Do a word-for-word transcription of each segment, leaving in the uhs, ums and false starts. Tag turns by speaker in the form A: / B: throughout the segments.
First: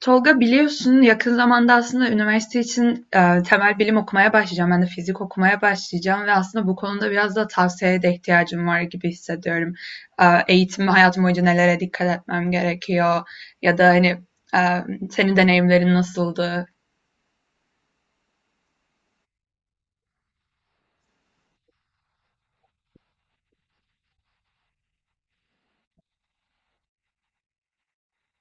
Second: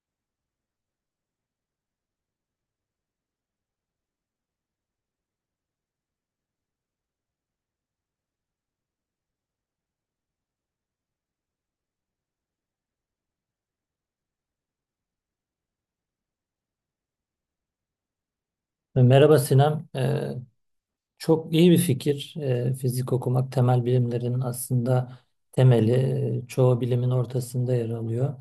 A: Tolga biliyorsun yakın zamanda aslında üniversite için eee, temel bilim okumaya başlayacağım. Ben de fizik okumaya başlayacağım ve aslında bu konuda biraz da tavsiyeye de ihtiyacım var gibi hissediyorum. Eee, eğitim hayatım boyunca nelere dikkat etmem gerekiyor ya da hani eee, senin deneyimlerin nasıldı?
B: Merhaba Sinem. Ee, çok iyi bir fikir. Ee, fizik okumak temel bilimlerin aslında temeli. Ee, Çoğu bilimin ortasında yer alıyor.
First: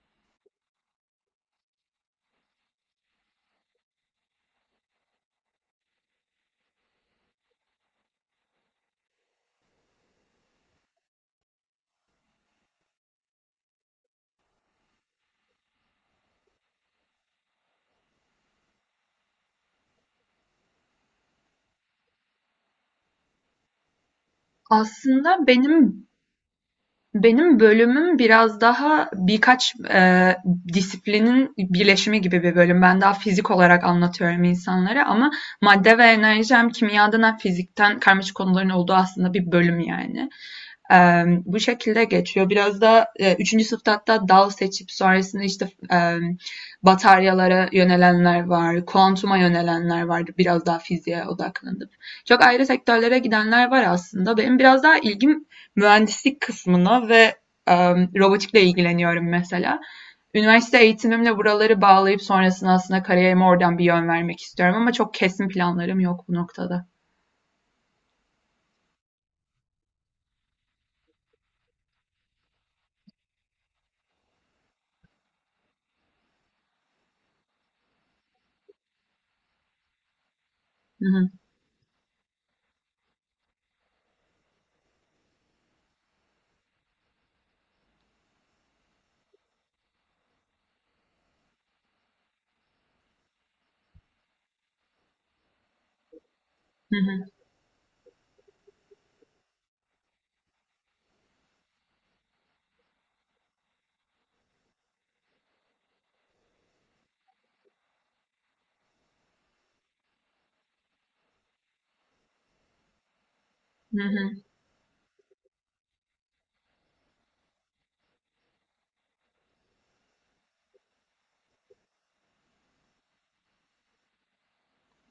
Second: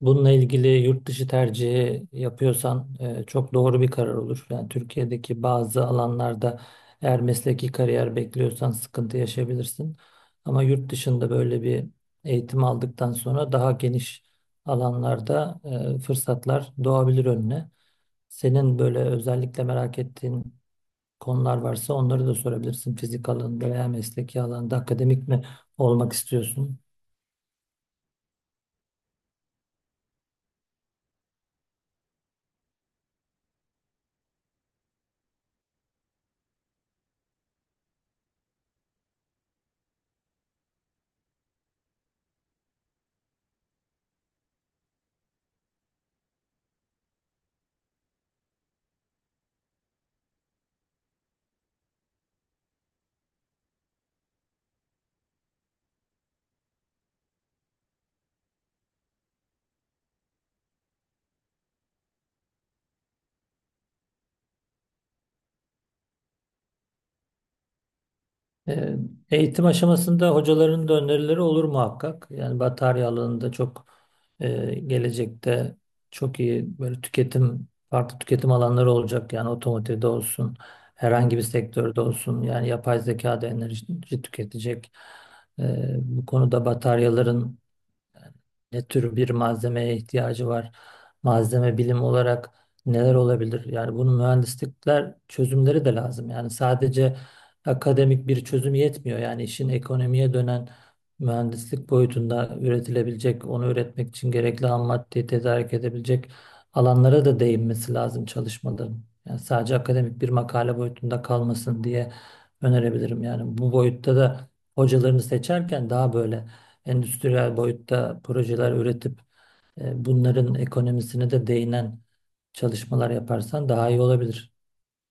B: Bununla ilgili yurt dışı tercihi yapıyorsan e, çok doğru bir karar olur. Yani Türkiye'deki bazı alanlarda eğer mesleki kariyer bekliyorsan sıkıntı yaşayabilirsin. Ama yurt dışında böyle bir eğitim aldıktan sonra daha geniş alanlarda e, fırsatlar doğabilir önüne. Senin böyle özellikle merak ettiğin konular varsa onları da sorabilirsin. Fizik alanında veya mesleki alanda akademik mi
A: Aslında benim
B: olmak istiyorsun?
A: Benim bölümüm biraz daha birkaç, eee, disiplinin birleşimi gibi bir bölüm. Ben daha fizik olarak anlatıyorum insanlara ama madde ve enerji hem kimyadan hem fizikten karmaşık konuların olduğu aslında bir bölüm yani. Emm, bu şekilde geçiyor. Biraz da, eee, üçüncü sınıfta hatta dal seçip sonrasında, işte, emm, bataryalara yönelenler var, kuantuma yönelenler vardı biraz daha fiziğe odaklanıp. Çok ayrı sektörlere gidenler var aslında. Benim biraz daha ilgim mühendislik kısmına ve, emm, robotikle ilgileniyorum mesela. Üniversite eğitimimle buraları bağlayıp sonrasında aslında kariyerime oradan bir yön vermek istiyorum ama çok kesin planlarım yok bu noktada.
B: Ee, Eğitim aşamasında hocaların da önerileri olur muhakkak. Yani batarya alanında çok e, gelecekte çok iyi böyle tüketim, farklı tüketim alanları olacak. Yani otomotivde olsun,
A: Hı hı.
B: herhangi bir sektörde olsun. Yani yapay zeka da enerji tüketecek. Ee, bu konuda bataryaların ne tür bir malzemeye ihtiyacı var, malzeme bilim olarak neler olabilir? Yani bunun mühendislikler çözümleri de lazım. Yani
A: Hı
B: sadece
A: hı.
B: akademik bir çözüm yetmiyor. Yani işin ekonomiye dönen mühendislik boyutunda üretilebilecek, onu üretmek için gerekli ham maddeyi tedarik edebilecek alanlara da değinmesi lazım çalışmaların. Yani sadece akademik bir makale boyutunda kalmasın diye önerebilirim. Yani bu
A: Hı
B: boyutta
A: hı.
B: da hocalarını seçerken daha böyle endüstriyel boyutta projeler üretip e, bunların ekonomisine de değinen çalışmalar yaparsan daha iyi olabilir.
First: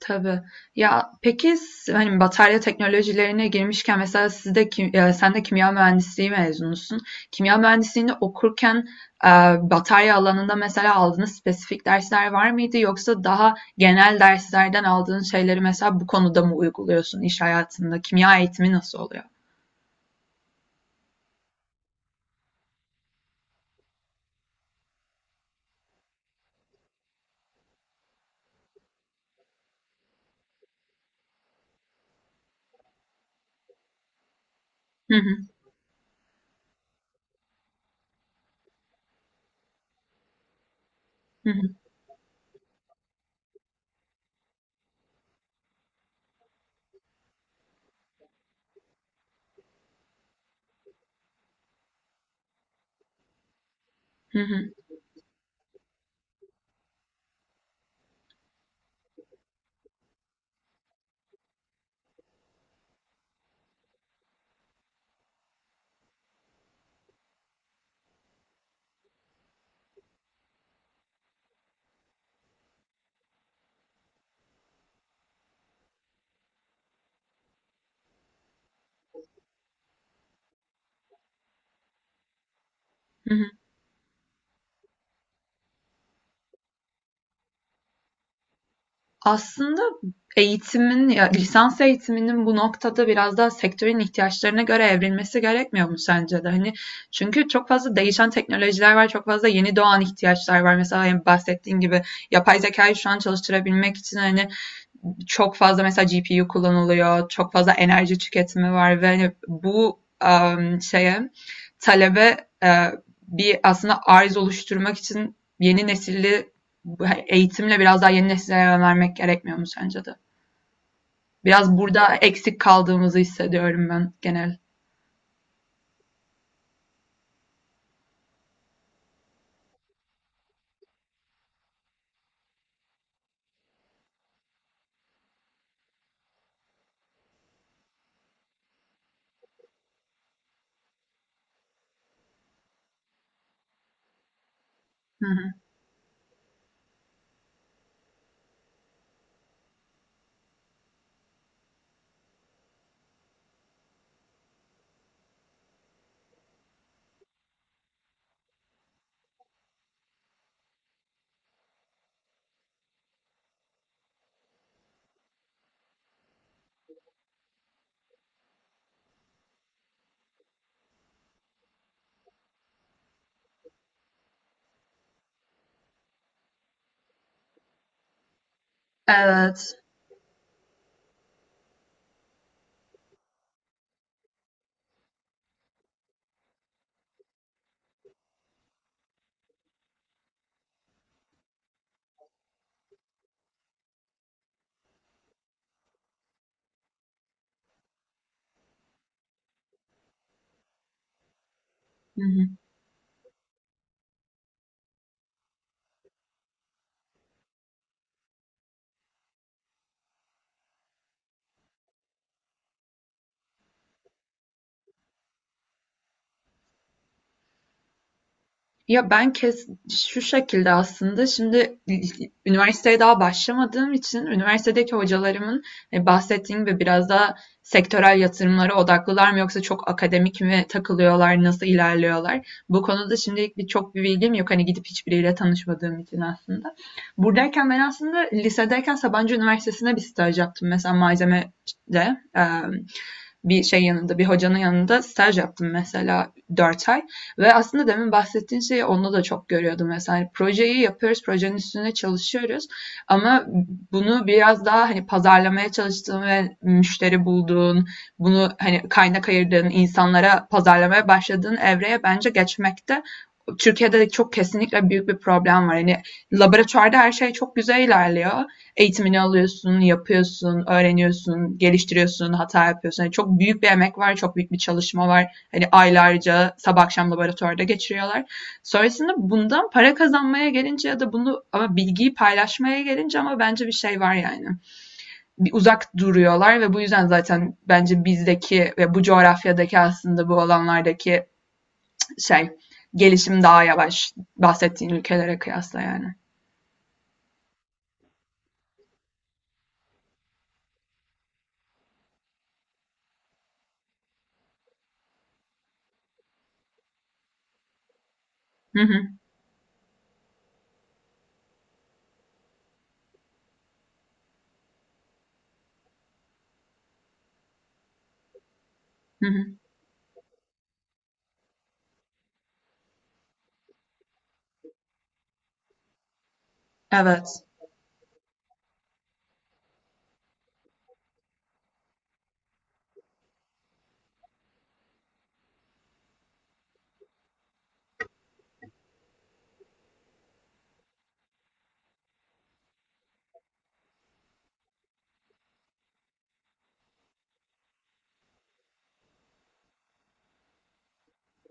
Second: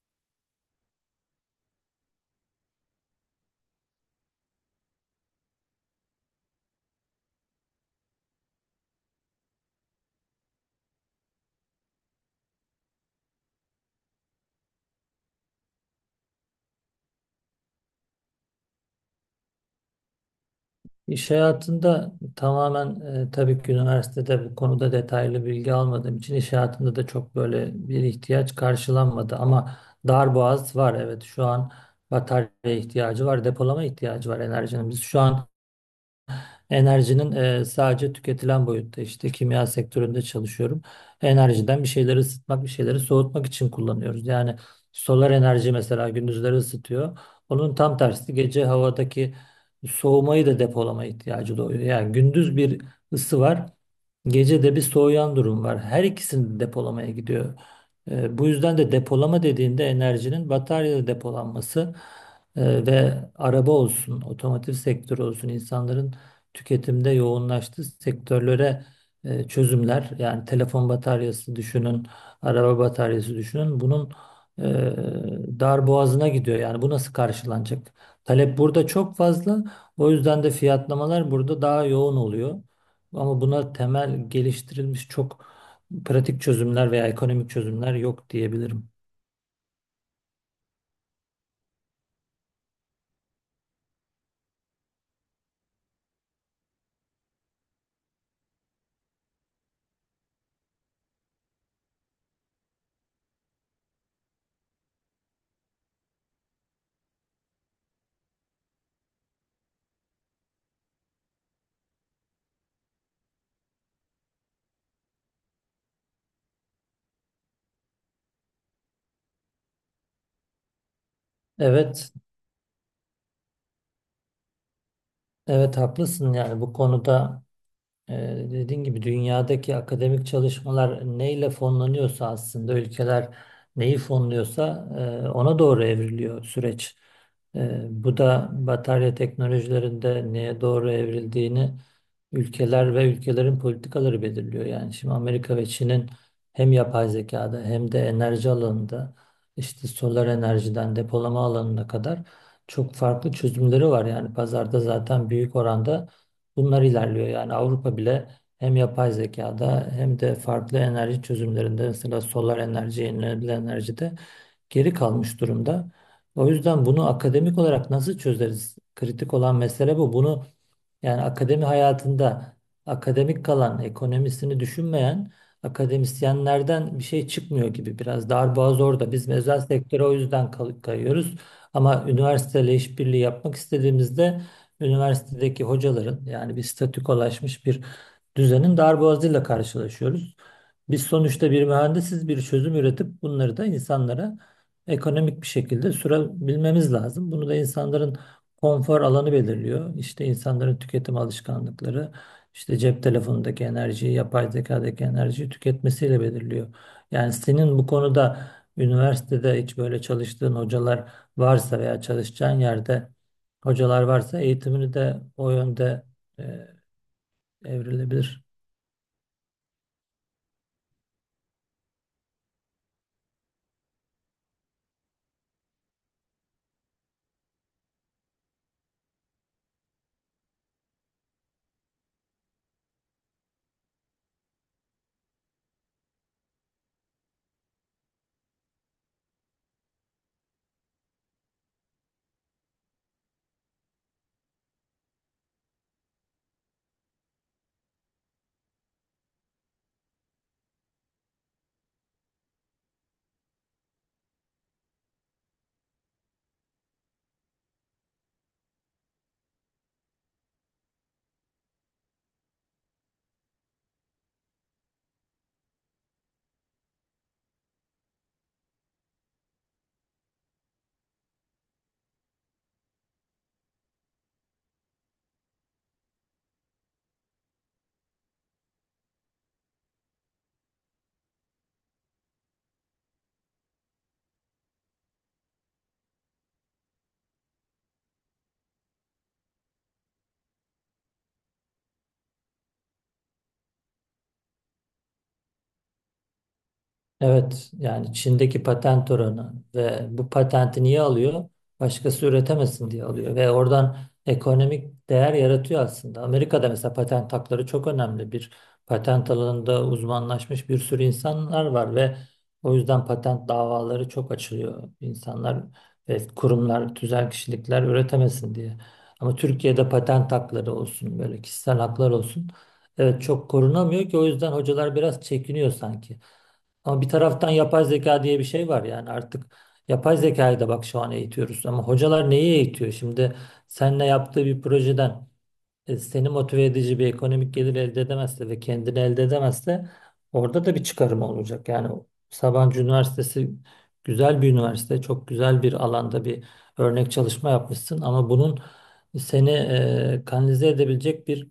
A: Tabii. Ya, peki s hani, batarya teknolojilerine girmişken mesela siz de kim eee, sen de kimya mühendisliği mezunusun. Kimya mühendisliğini okurken, eee, batarya alanında mesela aldığınız spesifik dersler var mıydı? Yoksa daha genel derslerden aldığın şeyleri mesela bu konuda mı uyguluyorsun iş hayatında? Kimya eğitimi nasıl oluyor?
B: İş hayatında tamamen e, tabii ki üniversitede bu konuda detaylı bilgi almadığım için iş hayatında da çok böyle bir ihtiyaç karşılanmadı ama darboğaz var, evet şu an batarya ihtiyacı var, depolama ihtiyacı var enerjinin. Biz şu an enerjinin e, sadece tüketilen boyutta işte kimya sektöründe çalışıyorum.
A: Hı hı.
B: Enerjiden bir şeyleri ısıtmak, bir şeyleri soğutmak için kullanıyoruz. Yani solar enerji mesela gündüzleri ısıtıyor. Onun tam tersi gece havadaki soğumayı da depolama ihtiyacı doğuyor. Yani gündüz bir ısı var.
A: Hı hı.
B: Gecede bir soğuyan durum var. Her ikisini de depolamaya gidiyor. E, bu yüzden de depolama dediğinde enerjinin bataryada depolanması e, ve araba olsun, otomotiv sektörü olsun, insanların tüketimde yoğunlaştığı sektörlere e, çözümler, yani telefon bataryası düşünün, araba bataryası düşünün, bunun e, dar boğazına gidiyor. Yani bu nasıl karşılanacak? Talep burada çok fazla. O yüzden de fiyatlamalar burada daha yoğun oluyor.
A: Hı
B: Ama
A: hı.
B: buna temel geliştirilmiş çok pratik çözümler veya ekonomik çözümler yok diyebilirim.
A: Aslında eğitimin, ya lisans eğitiminin bu noktada biraz daha sektörün ihtiyaçlarına göre evrilmesi gerekmiyor mu sence de? Hani çünkü çok fazla değişen teknolojiler var, çok fazla yeni doğan ihtiyaçlar var. Mesela hani bahsettiğin gibi yapay zekayı şu an çalıştırabilmek için hani çok fazla mesela G P U kullanılıyor, çok fazla enerji tüketimi var ve hani bu em, şeye talebe e, bir aslında arz oluşturmak için yeni nesilli eğitimle biraz daha yeni nesillere yönelmek gerekmiyor mu sence de? Biraz
B: Evet,
A: burada eksik kaldığımızı hissediyorum ben genel.
B: evet haklısın yani bu konuda Ee, dediğin gibi dünyadaki akademik çalışmalar neyle fonlanıyorsa aslında ülkeler neyi fonluyorsa e, ona doğru evriliyor süreç. E, bu da batarya teknolojilerinde neye doğru evrildiğini ülkeler ve ülkelerin politikaları belirliyor. Yani şimdi
A: Hı hı.
B: Amerika ve Çin'in hem yapay zekada hem de enerji alanında işte solar enerjiden depolama alanına kadar çok farklı çözümleri var. Yani pazarda zaten büyük oranda bunlar ilerliyor. Yani Avrupa bile hem yapay zekada hem de farklı enerji çözümlerinde mesela solar enerji, yenilenebilir enerjide geri kalmış durumda. O yüzden bunu akademik olarak nasıl çözeriz? Kritik olan mesele bu. Bunu yani akademi hayatında akademik kalan, ekonomisini düşünmeyen akademisyenlerden bir şey çıkmıyor gibi, biraz darboğaz orada. Biz özel
A: Evet.
B: sektöre o yüzden kay- kayıyoruz. Ama üniversiteyle işbirliği yapmak istediğimizde üniversitedeki hocaların yani bir statükolaşmış bir düzenin darboğazıyla karşılaşıyoruz. Biz sonuçta bir mühendisiz, bir çözüm üretip bunları da insanlara ekonomik bir şekilde sürebilmemiz lazım. Bunu da insanların konfor alanı belirliyor. İşte insanların tüketim alışkanlıkları,
A: Hı hı.
B: işte cep telefonundaki enerjiyi, yapay zekadaki enerjiyi tüketmesiyle belirliyor. Yani senin bu konuda üniversitede hiç böyle çalıştığın hocalar varsa veya çalışacağın yerde hocalar varsa eğitimini de o yönde e, evrilebilir.
A: Ya ben kes Şu şekilde aslında şimdi üniversiteye daha başlamadığım için üniversitedeki hocalarımın e, bahsettiğim gibi biraz daha sektörel yatırımlara odaklılar mı yoksa çok akademik mi takılıyorlar, nasıl ilerliyorlar? Bu konuda şimdilik bir çok bir bilgim yok. Hani gidip hiçbiriyle tanışmadığım için aslında. Buradayken ben aslında lisedeyken Sabancı Üniversitesi'ne bir staj yaptım. Mesela malzemede e, bir şey yanında, bir hocanın yanında staj yaptım mesela dört ay. Ve aslında demin bahsettiğin şeyi onda da çok görüyordum. Mesela hani projeyi yapıyoruz, projenin üstüne çalışıyoruz. Ama bunu biraz daha hani pazarlamaya çalıştığın ve müşteri bulduğun, bunu hani kaynak ayırdığın, insanlara pazarlamaya başladığın evreye bence geçmekte Türkiye'de de çok kesinlikle büyük bir problem var. Yani laboratuvarda her şey çok güzel ilerliyor. Eğitimini alıyorsun, yapıyorsun, öğreniyorsun, geliştiriyorsun, hata yapıyorsun. Yani çok büyük bir emek var, çok büyük bir çalışma var. Hani aylarca sabah akşam laboratuvarda geçiriyorlar. Sonrasında bundan para kazanmaya gelince ya da bunu ama bilgiyi paylaşmaya gelince ama bence bir şey var yani. Bir uzak duruyorlar ve bu yüzden zaten bence bizdeki ve bu coğrafyadaki aslında bu alanlardaki şey gelişim daha yavaş bahsettiğin ülkelere kıyasla yani.
B: Evet, yani Çin'deki patent oranı ve bu patenti niye alıyor? Başkası üretemesin diye alıyor ve oradan ekonomik değer yaratıyor aslında. Amerika'da mesela patent hakları çok önemli. Bir
A: Hı hı,
B: patent alanında uzmanlaşmış bir sürü insanlar var ve o yüzden patent davaları çok açılıyor. İnsanlar ve kurumlar, tüzel kişilikler üretemesin diye.
A: hı
B: Ama
A: hı.
B: Türkiye'de patent hakları olsun, böyle kişisel haklar olsun. Evet, çok korunamıyor ki o yüzden hocalar biraz çekiniyor sanki. Ama bir
A: Evet.
B: taraftan yapay zeka diye bir şey var yani artık yapay zekayı da bak şu an eğitiyoruz ama hocalar neyi eğitiyor? Şimdi seninle yaptığı bir projeden e, seni motive edici bir ekonomik gelir elde edemezse ve kendini elde edemezse orada da bir çıkarım olacak. Yani Sabancı Üniversitesi güzel bir üniversite, çok güzel bir alanda bir örnek çalışma yapmışsın ama bunun seni e, kanalize edebilecek bir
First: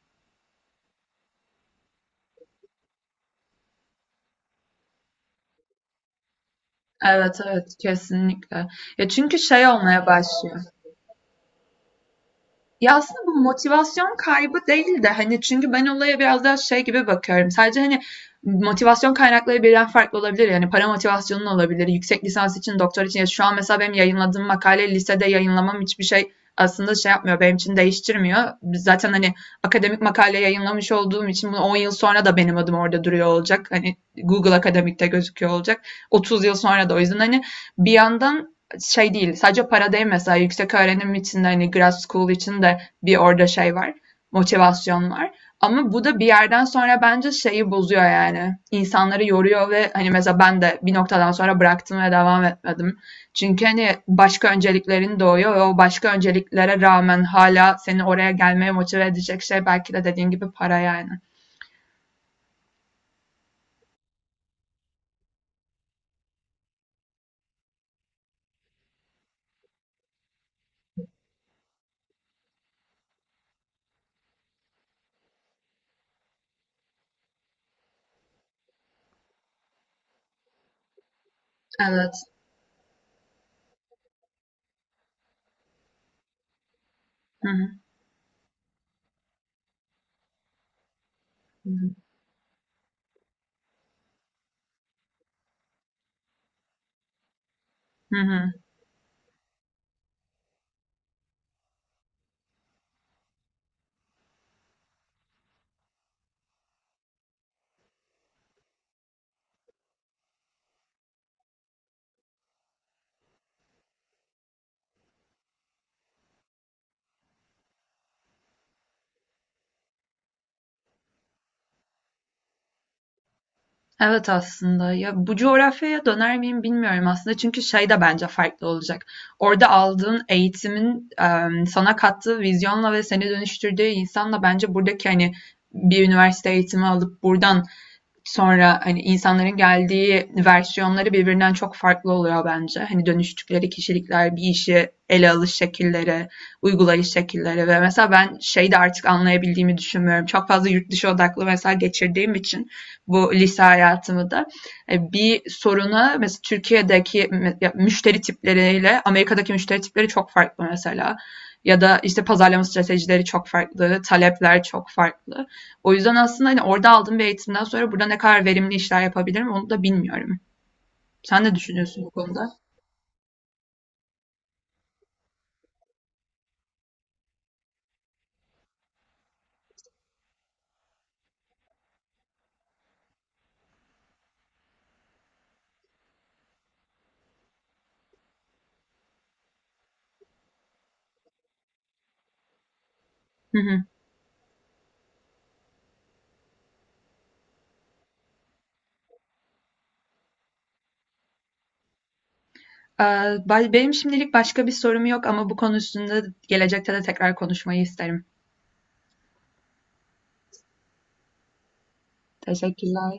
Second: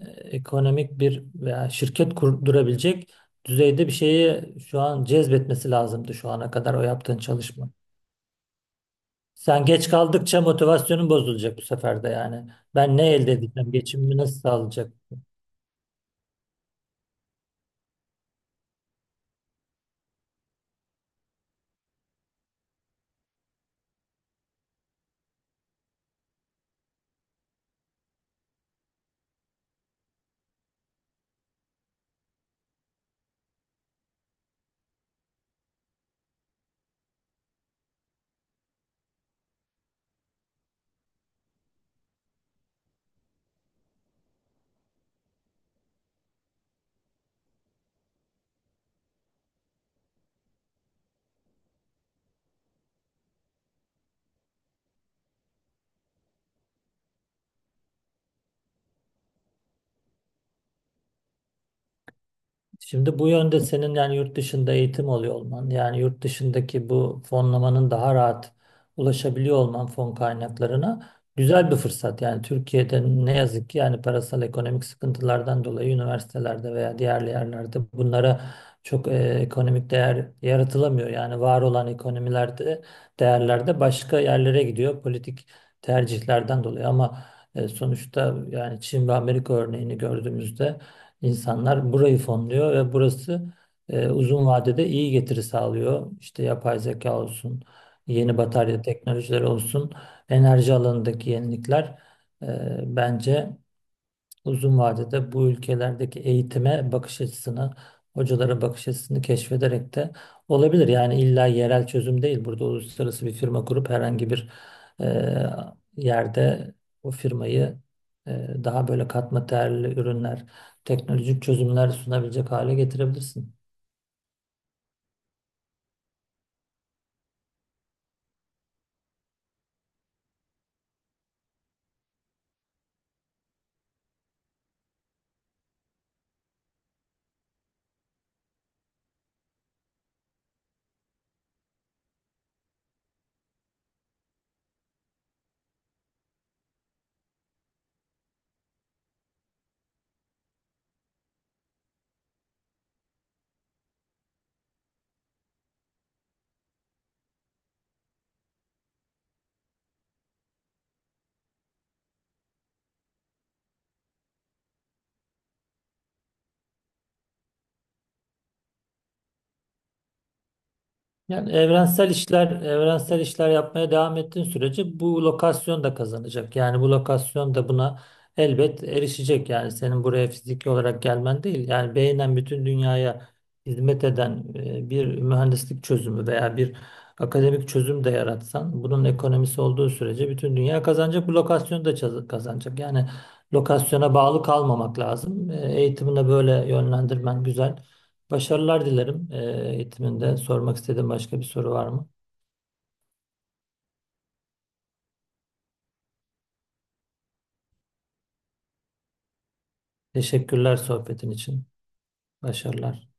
B: e, ekonomik bir veya şirket kurdurabilecek düzeyde bir şeyi şu an cezbetmesi lazımdı şu ana kadar o yaptığın
A: Evet
B: çalışma.
A: evet kesinlikle. Ya çünkü
B: Sen
A: şey
B: geç
A: olmaya
B: kaldıkça
A: başlıyor.
B: motivasyonun bozulacak bu sefer de yani.
A: Ya
B: Ben ne
A: aslında
B: elde
A: bu
B: edeceğim?
A: motivasyon
B: Geçimimi nasıl
A: kaybı
B: sağlayacak?
A: değil de hani çünkü ben olaya biraz daha şey gibi bakıyorum. Sadece hani motivasyon kaynakları birden farklı olabilir. Yani para motivasyonun olabilir. Yüksek lisans için, doktor için. Ya şu an mesela benim yayınladığım makale lisede yayınlamam hiçbir şey aslında şey yapmıyor. Benim için değiştirmiyor. Zaten hani akademik makale yayınlamış olduğum için bunu on yıl sonra da benim adım orada duruyor olacak. Hani Google Akademik'te gözüküyor olacak. otuz yıl sonra da o yüzden hani bir yandan şey değil. Sadece para değil mesela yüksek öğrenim için de hani grad school için de bir orada şey var. Motivasyon var. Ama bu da bir yerden sonra bence şeyi bozuyor yani. İnsanları yoruyor ve hani mesela ben de bir noktadan sonra bıraktım ve devam etmedim. Çünkü hani başka önceliklerin doğuyor ve o başka önceliklere rağmen hala seni oraya gelmeye motive edecek şey belki de dediğin gibi para yani.
B: Şimdi bu yönde senin yani yurt dışında eğitim oluyor olman, yani yurt dışındaki bu fonlamanın daha rahat ulaşabiliyor olman fon kaynaklarına güzel bir fırsat. Yani Türkiye'de ne yazık ki yani parasal ekonomik sıkıntılardan dolayı üniversitelerde veya diğer yerlerde bunlara çok e, ekonomik değer yaratılamıyor. Yani var olan
A: Evet.
B: ekonomilerde, değerlerde başka yerlere gidiyor politik tercihlerden dolayı ama
A: Hı
B: e,
A: hı.
B: sonuçta yani Çin ve Amerika örneğini gördüğümüzde İnsanlar burayı fonluyor ve burası e, uzun vadede iyi getiri sağlıyor. İşte yapay zeka olsun,
A: Hı
B: yeni
A: hı.
B: batarya teknolojileri olsun, enerji alanındaki yenilikler e, bence uzun vadede bu ülkelerdeki eğitime bakış açısını, hocalara bakış açısını keşfederek de olabilir. Yani illa yerel çözüm değil. Burada uluslararası bir firma kurup herhangi bir e, yerde o firmayı e, daha böyle katma değerli ürünler, teknolojik çözümler sunabilecek hale getirebilirsin.
A: Evet aslında. Ya bu coğrafyaya döner miyim bilmiyorum aslında. Çünkü şey de bence farklı olacak. Orada aldığın eğitimin em, sana kattığı vizyonla ve seni dönüştürdüğü insanla bence buradaki hani bir üniversite eğitimi alıp buradan sonra, hani, insanların geldiği versiyonları birbirinden çok farklı oluyor bence. Hani, dönüştükleri kişilikler, bir işi ele alış şekilleri, uygulayış şekilleri ve mesela ben şeyi de artık anlayabildiğimi düşünmüyorum. Çok fazla yurt dışı odaklı mesela geçirdiğim için bu lise hayatımı da, e, bir soruna mesela Türkiye'deki müşteri tipleriyle Amerika'daki müşteri tipleri çok farklı mesela ya da, işte, pazarlama stratejileri çok farklı, talepler çok farklı. O yüzden aslında hani orada aldığım bir eğitimden sonra burada ne kadar verimli işler yapabilirim onu da bilmiyorum. Sen
B: Yani
A: ne düşünüyorsun bu
B: evrensel işler,
A: konuda?
B: evrensel işler yapmaya devam ettiğin sürece bu lokasyon da kazanacak. Yani bu lokasyon da buna elbet erişecek. Yani senin buraya fiziki olarak gelmen değil. Yani beynen bütün dünyaya hizmet eden e, bir mühendislik çözümü veya bir akademik çözüm de yaratsan, bunun ekonomisi olduğu sürece bütün dünya kazanacak. Bu lokasyon da çaz- kazanacak. Yani
A: Hı hı.
B: lokasyona bağlı kalmamak lazım. E, Eğitimine böyle yönlendirmen güzel. Başarılar dilerim e, eğitiminde. Sormak istediğin başka bir soru var mı?
A: Ee, ba- Benim şimdilik başka bir sorum yok ama bu konu üstünde gelecekte de tekrar konuşmayı isterim.
B: Teşekkürler sohbetin için. Başarılar.
A: Teşekkürler.